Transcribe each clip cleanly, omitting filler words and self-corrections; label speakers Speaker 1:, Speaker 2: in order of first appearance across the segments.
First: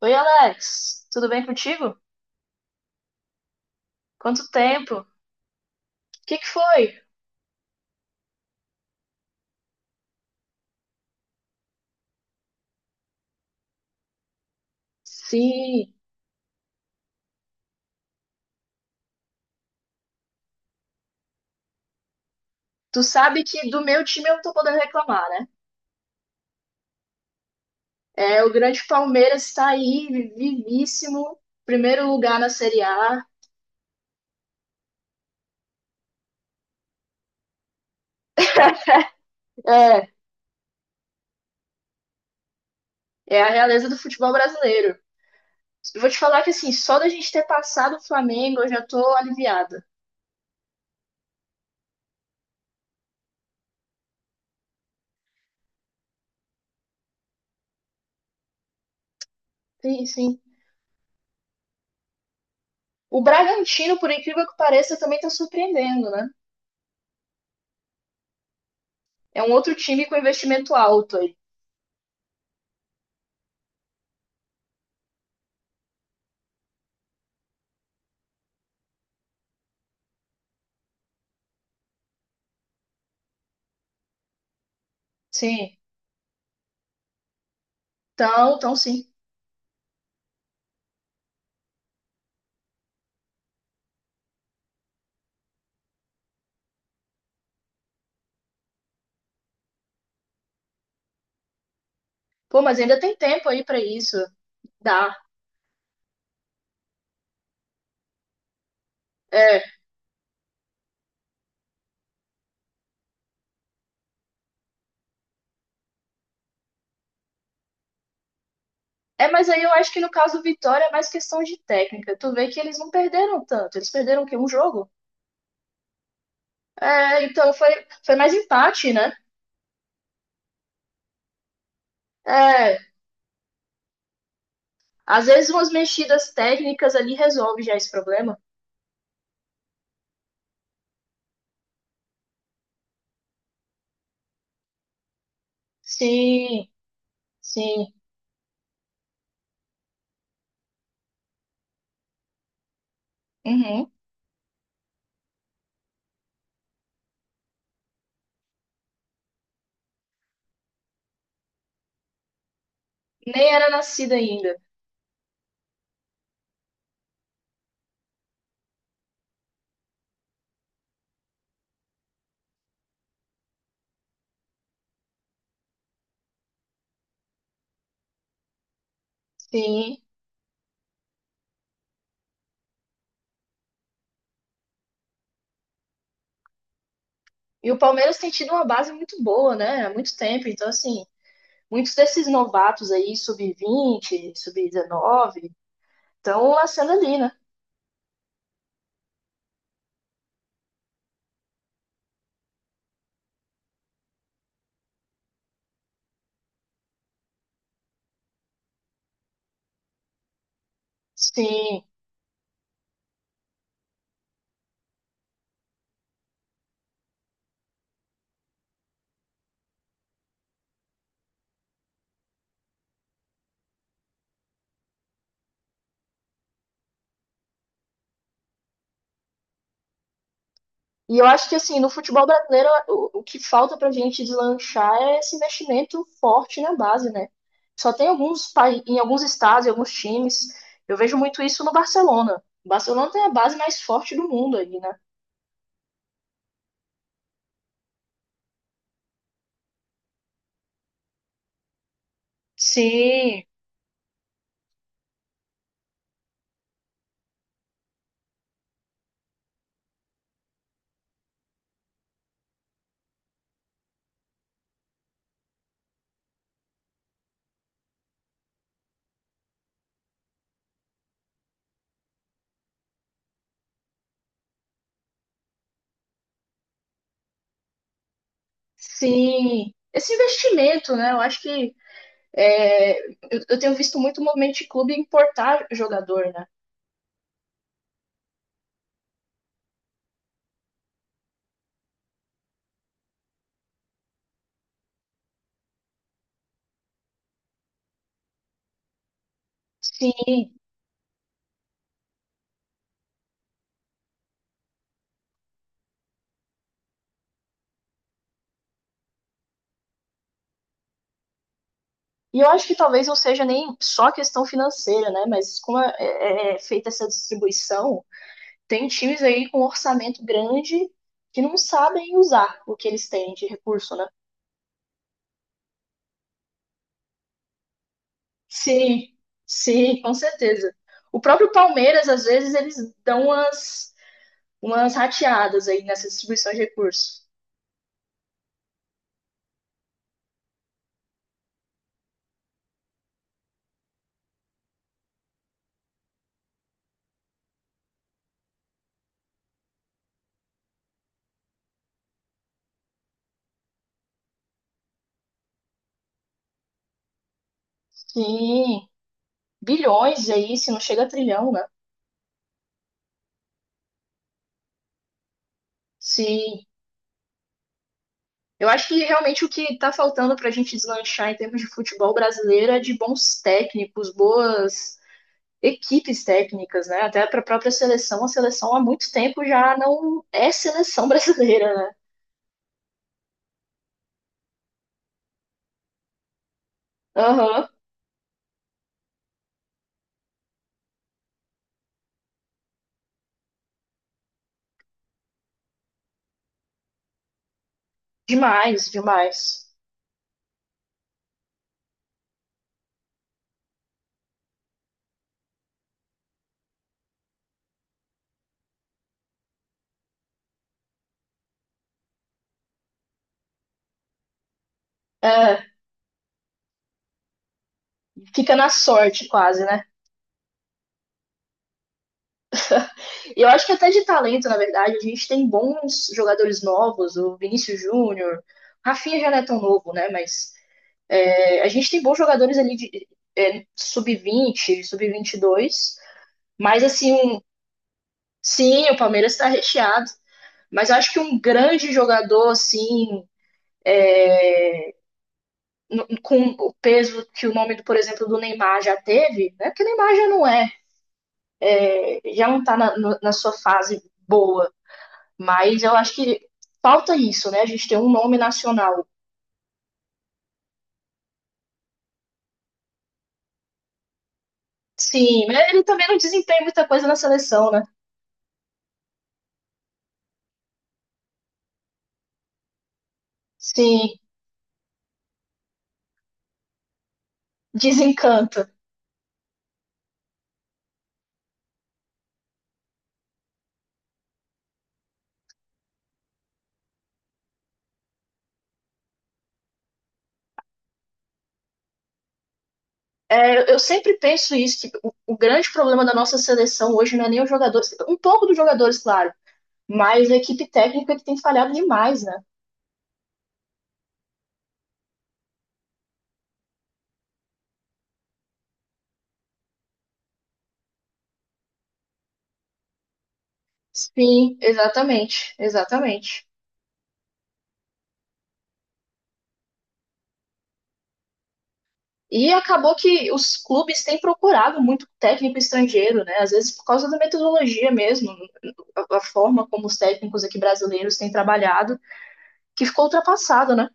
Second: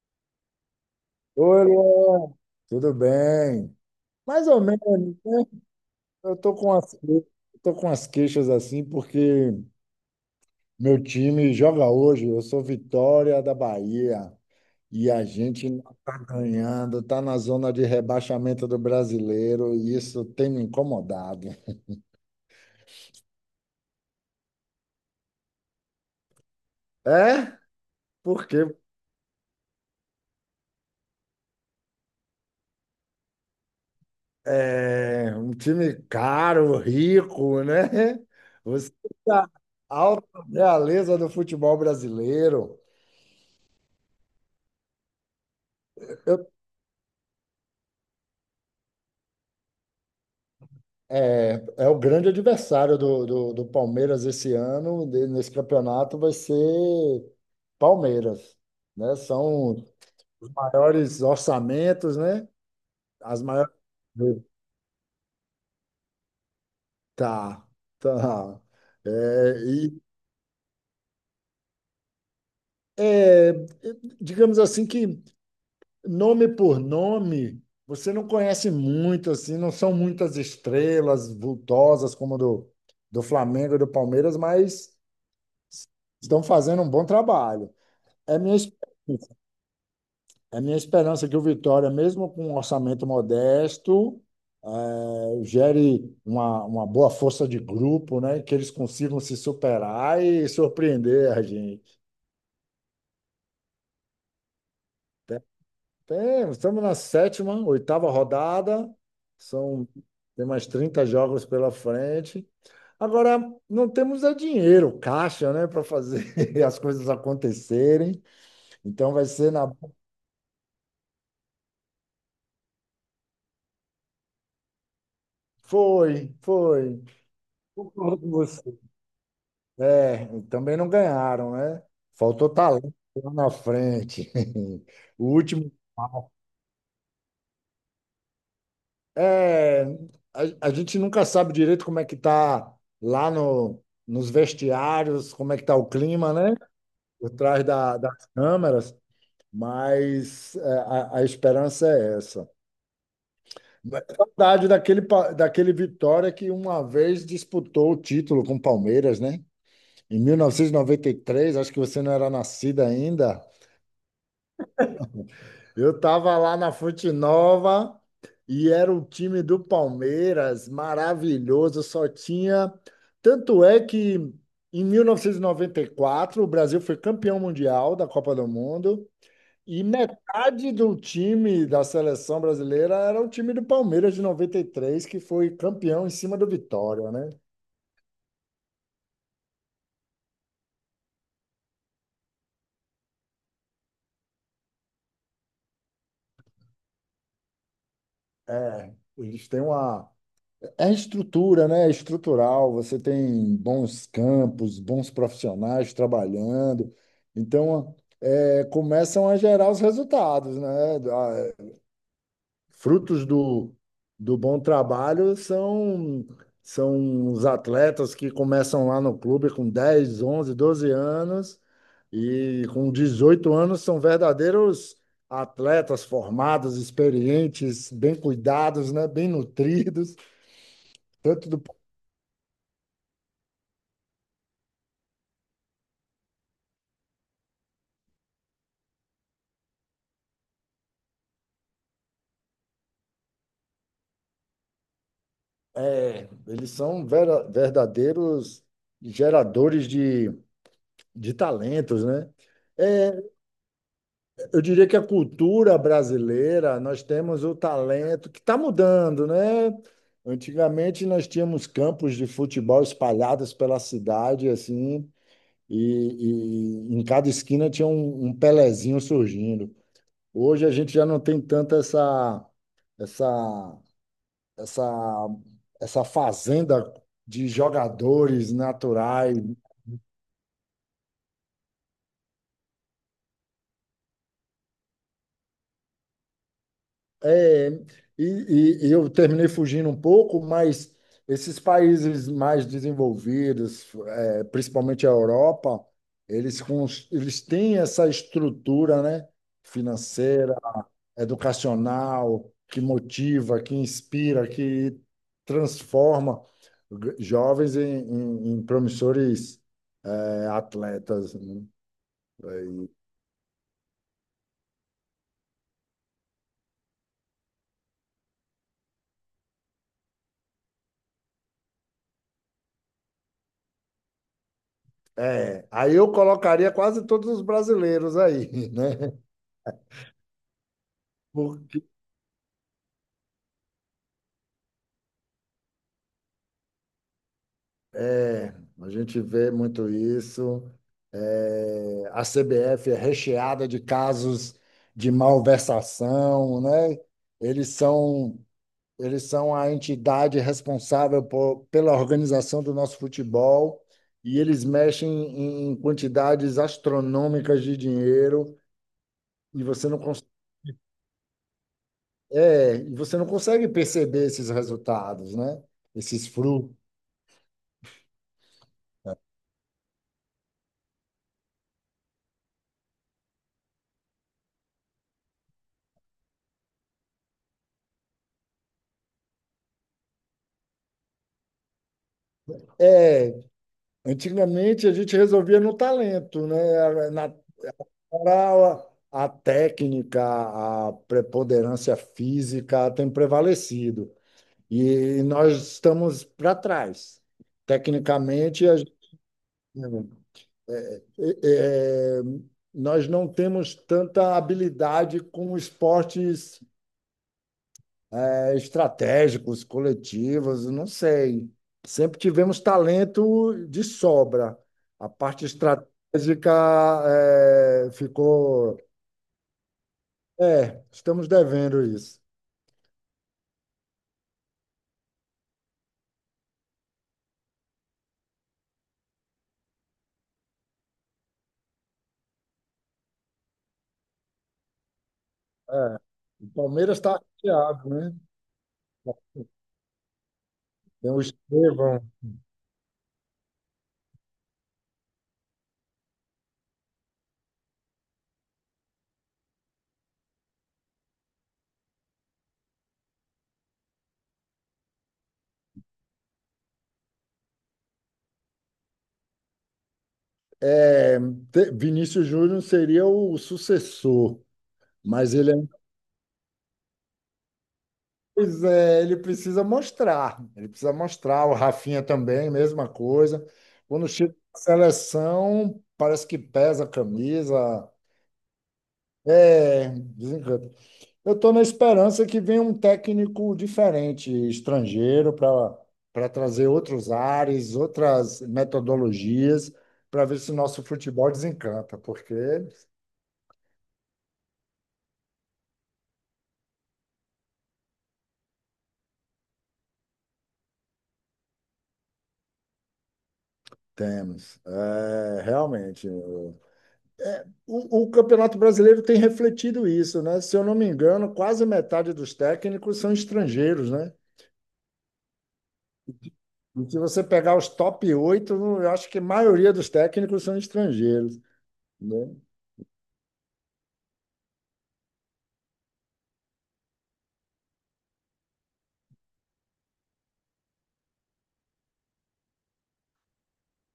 Speaker 1: Oi, Alex, tudo bem
Speaker 2: Oi,
Speaker 1: contigo?
Speaker 2: Luan. Tudo bem? Mais
Speaker 1: Quanto
Speaker 2: ou menos,
Speaker 1: tempo? O
Speaker 2: né?
Speaker 1: que
Speaker 2: Eu
Speaker 1: que
Speaker 2: tô com
Speaker 1: foi?
Speaker 2: as, eu tô com as queixas assim porque meu time joga hoje. Eu sou Vitória da Bahia e a gente
Speaker 1: Sim,
Speaker 2: não tá ganhando, tá na zona de rebaixamento do Brasileiro e isso tem me incomodado.
Speaker 1: tu sabe que do meu time eu não tô podendo reclamar, né?
Speaker 2: É?
Speaker 1: É, o
Speaker 2: Porque
Speaker 1: grande Palmeiras está aí, vivíssimo, primeiro lugar na Série A.
Speaker 2: é um time caro, rico, né? Você tá
Speaker 1: É,
Speaker 2: alta realeza do futebol brasileiro.
Speaker 1: é a realeza do futebol brasileiro. Eu vou te falar que, assim, só da gente ter passado o Flamengo eu já tô aliviada.
Speaker 2: É, é o grande adversário do Palmeiras esse ano, nesse campeonato, vai ser Palmeiras, né? São
Speaker 1: Sim, sim.
Speaker 2: os maiores orçamentos, né?
Speaker 1: O
Speaker 2: As maiores.
Speaker 1: Bragantino, por incrível que pareça, também tá surpreendendo, né?
Speaker 2: Tá, tá. É,
Speaker 1: É um outro
Speaker 2: e,
Speaker 1: time com investimento alto aí.
Speaker 2: é, digamos assim que nome por nome, você não conhece muito, assim, não são muitas estrelas vultosas como a do Flamengo e do Palmeiras, mas
Speaker 1: Sim,
Speaker 2: estão fazendo um bom trabalho. É minha,
Speaker 1: então,
Speaker 2: esp-
Speaker 1: então sim.
Speaker 2: é minha esperança que o Vitória, mesmo com um orçamento modesto, eh, gere uma boa força de grupo, né? Que eles consigam se superar e surpreender a gente.
Speaker 1: Pô, mas ainda tem tempo aí pra isso. Dá.
Speaker 2: Tem- Estamos na sétima, oitava rodada,
Speaker 1: É.
Speaker 2: são, tem mais 30 jogos pela frente. Agora, não temos é dinheiro, caixa, né, para fazer as coisas acontecerem. Então vai
Speaker 1: É, mas
Speaker 2: ser
Speaker 1: aí
Speaker 2: na.
Speaker 1: eu acho que no caso do Vitória é mais questão de técnica. Tu vê que eles não perderam tanto. Eles perderam o quê? Um jogo?
Speaker 2: Foi, foi.
Speaker 1: É, então foi, foi
Speaker 2: Concordo com
Speaker 1: mais
Speaker 2: você.
Speaker 1: empate, né?
Speaker 2: É, e também não ganharam, né? Faltou
Speaker 1: É.
Speaker 2: talento lá na frente.
Speaker 1: Às
Speaker 2: O
Speaker 1: vezes umas
Speaker 2: último,
Speaker 1: mexidas técnicas ali resolve já esse problema.
Speaker 2: é, a, a gente nunca sabe direito como é que tá lá no, nos vestiários, como é que tá o clima, né?
Speaker 1: Sim,
Speaker 2: Por trás
Speaker 1: sim.
Speaker 2: das câmeras, mas é, a esperança é essa.
Speaker 1: Uhum.
Speaker 2: Mas é saudade daquele Vitória que uma vez disputou o título com o Palmeiras, né? Em mil novecentos e noventa e três acho que você não era nascida ainda.
Speaker 1: Nem era nascida ainda.
Speaker 2: Eu tava lá na Fonte Nova e era o time do Palmeiras, maravilhoso, só tinha. Tanto é que em mil novecentos e noventa e quatro o Brasil foi campeão mundial da Copa do Mundo e
Speaker 1: Sim.
Speaker 2: metade do time da seleção brasileira era o time do Palmeiras de 93 que foi campeão em cima do Vitória, né?
Speaker 1: E o Palmeiras tem tido uma base muito boa, né? Há muito tempo. Então, assim, muitos desses novatos aí, sub-20, sub-19, estão nascendo ali, né?
Speaker 2: É, eles têm uma é estrutura, né? É estrutural. Você tem bons campos, bons profissionais trabalhando. Então, é, começam a gerar os resultados, né? Ah,
Speaker 1: Sim.
Speaker 2: frutos do bom trabalho são, são os atletas que começam lá no clube com 10, 11, 12 anos e com 18 anos são verdadeiros atletas formados, experientes, bem cuidados, né? Bem nutridos
Speaker 1: E eu acho
Speaker 2: tanto
Speaker 1: que
Speaker 2: do.
Speaker 1: assim, no futebol brasileiro, o que falta pra gente deslanchar é esse investimento forte na base, né? Só tem alguns pai- em alguns estados, em alguns times. Eu vejo muito isso no Barcelona. O Barcelona tem a base mais forte do mundo ali, né?
Speaker 2: É, eles são verdadeiros geradores de talentos, né? É,
Speaker 1: Sim,
Speaker 2: eu diria que a cultura brasileira, nós temos o talento que está mudando, né? Antigamente nós tínhamos campos de futebol espalhados pela cidade, assim, e em cada esquina tinha um Pelezinho surgindo. Hoje a gente já não tem tanto essa essa, essa fazenda de jogadores naturais.
Speaker 1: sim. Esse investimento, né? Eu acho que é, eu tenho visto muito movimento de clube importar jogador, né?
Speaker 2: É, e eu terminei fugindo um pouco, mas esses países mais desenvolvidos, é, principalmente a Europa, eles têm essa estrutura, né,
Speaker 1: Sim.
Speaker 2: financeira, educacional, que motiva, que inspira, que transforma jovens em promissores, atletas, né?
Speaker 1: E eu acho que talvez não seja nem só questão financeira, né? Mas como é feita essa distribuição, tem times aí com um orçamento grande que não sabem usar o que eles têm de recurso, né?
Speaker 2: É, aí eu colocaria quase todos os brasileiros aí,
Speaker 1: Sim,
Speaker 2: né?
Speaker 1: sim, com certeza. O próprio
Speaker 2: Porque
Speaker 1: Palmeiras, às vezes, eles dão umas, umas rateadas aí nessa distribuição de recursos.
Speaker 2: é, a gente vê muito isso. É, a CBF é recheada de casos de malversação, né? Eles são, eles são a entidade responsável por, pela organização do nosso futebol e eles mexem em quantidades astronômicas de dinheiro
Speaker 1: Sim,
Speaker 2: e você não.
Speaker 1: bilhões aí, se não chega a trilhão, né?
Speaker 2: É, e você não consegue perceber esses resultados, né? Esses
Speaker 1: Sim,
Speaker 2: frutos.
Speaker 1: eu acho que realmente o que está faltando para a gente deslanchar em termos de futebol brasileiro é de bons técnicos, boas equipes técnicas, né? Até para a própria seleção, a seleção há muito tempo já não é seleção brasileira, né?
Speaker 2: É, antigamente a gente resolvia no talento, né? Era na,
Speaker 1: Aham,
Speaker 2: era a técnica, a preponderância física tem prevalecido. E nós estamos para trás. Tecnicamente, a
Speaker 1: demais,
Speaker 2: gente-
Speaker 1: demais.
Speaker 2: é, é, é, nós não temos tanta habilidade com esportes é, estratégicos, coletivos, não sei. Sempre tivemos talento de sobra. A parte
Speaker 1: É,
Speaker 2: estratégica é,
Speaker 1: fica na
Speaker 2: ficou.
Speaker 1: sorte quase, né?
Speaker 2: É, estamos devendo isso.
Speaker 1: E eu acho que até de talento, na verdade, a gente tem bons jogadores novos, o Vinícius Júnior, Rafinha já não é tão novo, né? Mas é, a gente tem bons jogadores ali de é, sub vinte e dois,
Speaker 2: É, o
Speaker 1: mas
Speaker 2: Palmeiras está
Speaker 1: assim, um,
Speaker 2: chateado, né?
Speaker 1: sim, o Palmeiras está recheado, mas
Speaker 2: Tem
Speaker 1: acho que
Speaker 2: o
Speaker 1: um grande
Speaker 2: Estevão.
Speaker 1: jogador, assim, no, com o peso que o nome, do, por exemplo, do Neymar já teve, né? Porque o Neymar já não é, já não está na, no, na sua fase boa, mas eu acho que falta isso, né? A gente tem um nome nacional.
Speaker 2: É, Vinícius Júnior seria o sucessor, mas
Speaker 1: Sim,
Speaker 2: ele é
Speaker 1: mas ele também não desempenha muita coisa na seleção, né?
Speaker 2: pois é, ele precisa mostrar. Ele precisa mostrar. O Rafinha também, mesma coisa. Quando
Speaker 1: Sim,
Speaker 2: chega na seleção, parece que pesa a camisa.
Speaker 1: desencanto.
Speaker 2: É, desencanta. Eu estou na esperança que venha um técnico diferente, estrangeiro, para trazer outros ares, outras metodologias, para ver se o nosso futebol desencanta, porque
Speaker 1: Eu sempre penso isso, que o grande problema da nossa seleção hoje não é nem os jogadores, um pouco dos jogadores, claro, mas a equipe técnica que tem falhado demais, né?
Speaker 2: temos, é, realmente. O Campeonato Brasileiro tem refletido isso, né? Se eu não me engano, quase metade dos técnicos são estrangeiros, né?
Speaker 1: Sim, exatamente, exatamente.
Speaker 2: E se você pegar os top 8, eu acho que a maioria dos técnicos são estrangeiros, né?
Speaker 1: E acabou que os clubes têm procurado muito técnico estrangeiro, né? Às vezes por causa da metodologia mesmo, a forma como os técnicos aqui brasileiros têm trabalhado, que ficou ultrapassado, né?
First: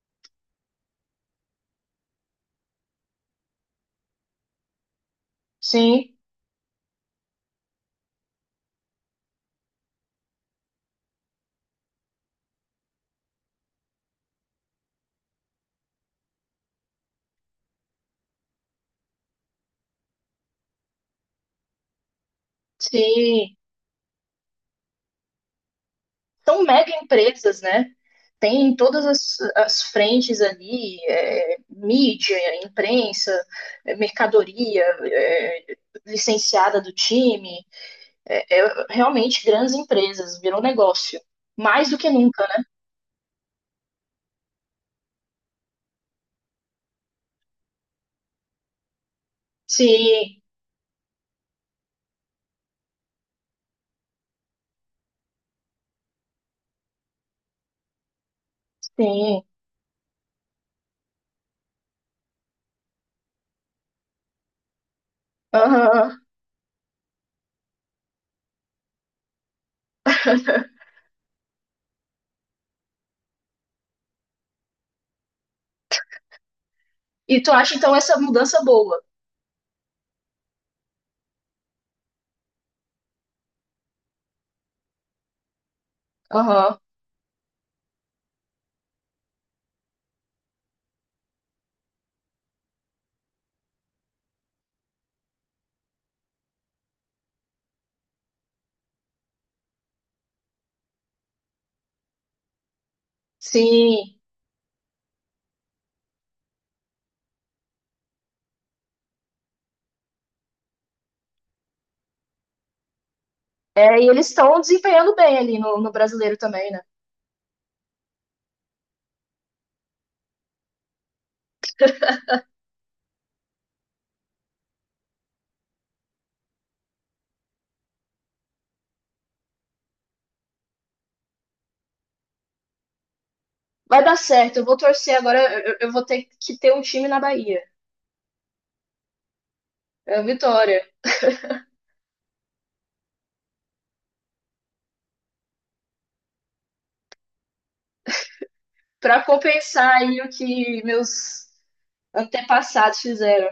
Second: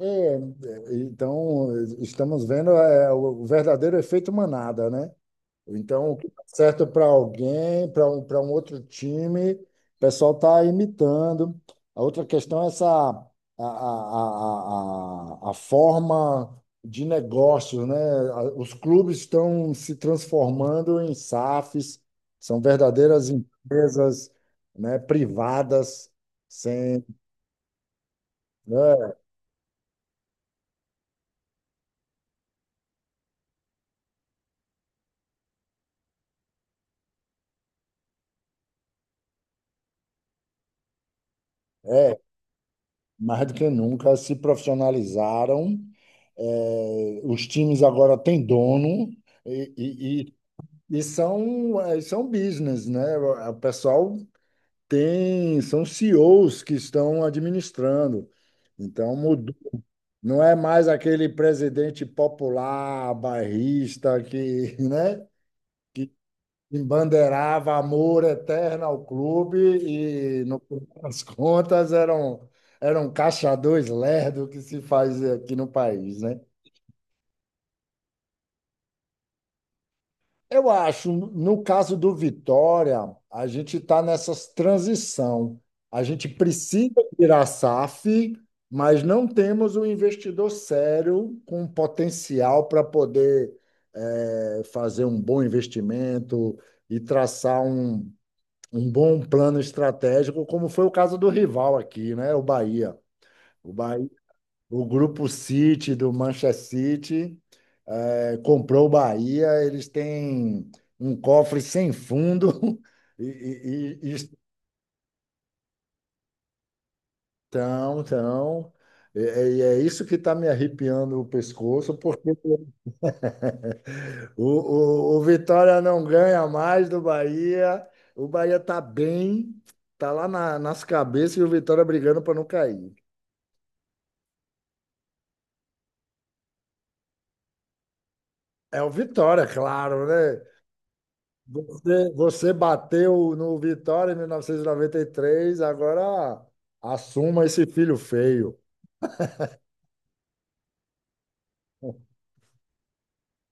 Speaker 2: É, é, então, estamos vendo o verdadeiro efeito manada, né?
Speaker 1: Sim,
Speaker 2: Então, o que dá certo para alguém, para um outro time, o pessoal está imitando. A outra questão é essa a forma de negócio, né? Os clubes estão se transformando em SAFs, são verdadeiras
Speaker 1: sim.
Speaker 2: empresas, né, privadas,
Speaker 1: São mega
Speaker 2: sem,
Speaker 1: empresas, né? Tem todas
Speaker 2: né,
Speaker 1: as frentes ali, é, mídia, imprensa, é, mercadoria, é, licenciada do time, é, realmente grandes empresas, virou negócio. Mais do que nunca, né?
Speaker 2: mais do que nunca se profissionalizaram. Eh, os times agora têm dono. E,
Speaker 1: Sim,
Speaker 2: E são business, né? O pessoal tem, são CEOs que estão administrando. Então,
Speaker 1: sim.
Speaker 2: mudou. Não é mais aquele presidente popular, bairrista, que, né,
Speaker 1: Aham.
Speaker 2: embandeirava amor eterno ao clube e, no final das contas, era um caixa dois lerdo que se faz aqui no país, né?
Speaker 1: E tu acha então essa mudança boa?
Speaker 2: Eu acho, no caso do Vitória, a gente está nessa transição. A gente
Speaker 1: Aham.
Speaker 2: precisa virar SAF, mas não temos um investidor sério com potencial para poder fazer um bom investimento e traçar um bom plano estratégico, como foi o caso do rival aqui, né? O Bahia. O Bahia,
Speaker 1: Sim.
Speaker 2: o grupo City do Manchester City, comprou o Bahia. Eles têm um cofre sem fundo
Speaker 1: É,
Speaker 2: e,
Speaker 1: e
Speaker 2: e
Speaker 1: eles estão desempenhando bem ali no, no brasileiro também, né?
Speaker 2: estão, estão. E e é isso que está me arrepiando o pescoço, porque o, o Vitória não ganha mais do Bahia. O Bahia está bem, está lá nas cabeças e o Vitória brigando para não cair.
Speaker 1: Vai dar certo, eu vou torcer agora, eu vou ter que ter um time na Bahia.
Speaker 2: É o Vitória, claro,
Speaker 1: É a
Speaker 2: né?
Speaker 1: Vitória.
Speaker 2: Você bateu no Vitória em 1993, agora assuma esse filho feio.
Speaker 1: Pra compensar aí o que meus antepassados fizeram.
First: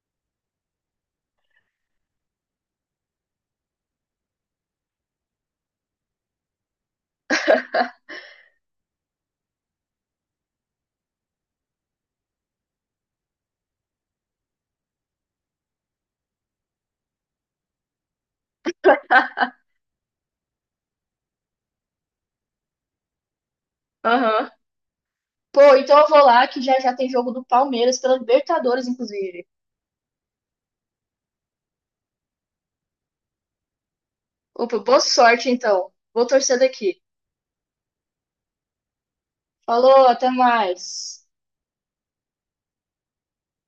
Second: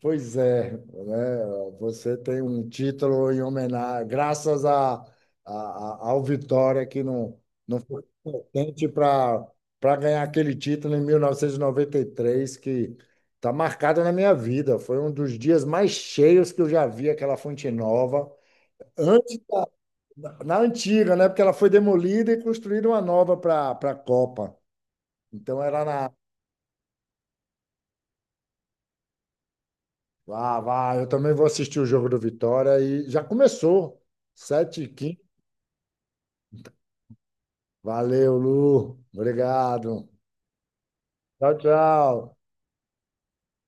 Speaker 2: Pois é, né? Você tem um título em homenagem, graças ao Vitória, que não, não foi importante para ganhar aquele título em 1993, que está marcado na minha vida. Foi um dos dias mais cheios que eu já vi aquela Fonte Nova. Antes, na antiga, né? Porque ela foi demolida e construíram uma nova para a
Speaker 1: Aham.
Speaker 2: Copa. Então
Speaker 1: Pô,
Speaker 2: era
Speaker 1: então eu
Speaker 2: na.
Speaker 1: vou lá que já já tem jogo do Palmeiras pela Libertadores, inclusive.
Speaker 2: Ah, vai, eu também vou assistir o jogo do Vitória e já começou.
Speaker 1: Opa,
Speaker 2: sete h
Speaker 1: boa
Speaker 2: 15
Speaker 1: sorte então. Vou torcer daqui.
Speaker 2: Valeu, Lu.
Speaker 1: Falou,
Speaker 2: Obrigado.
Speaker 1: até mais.
Speaker 2: Tchau, tchau.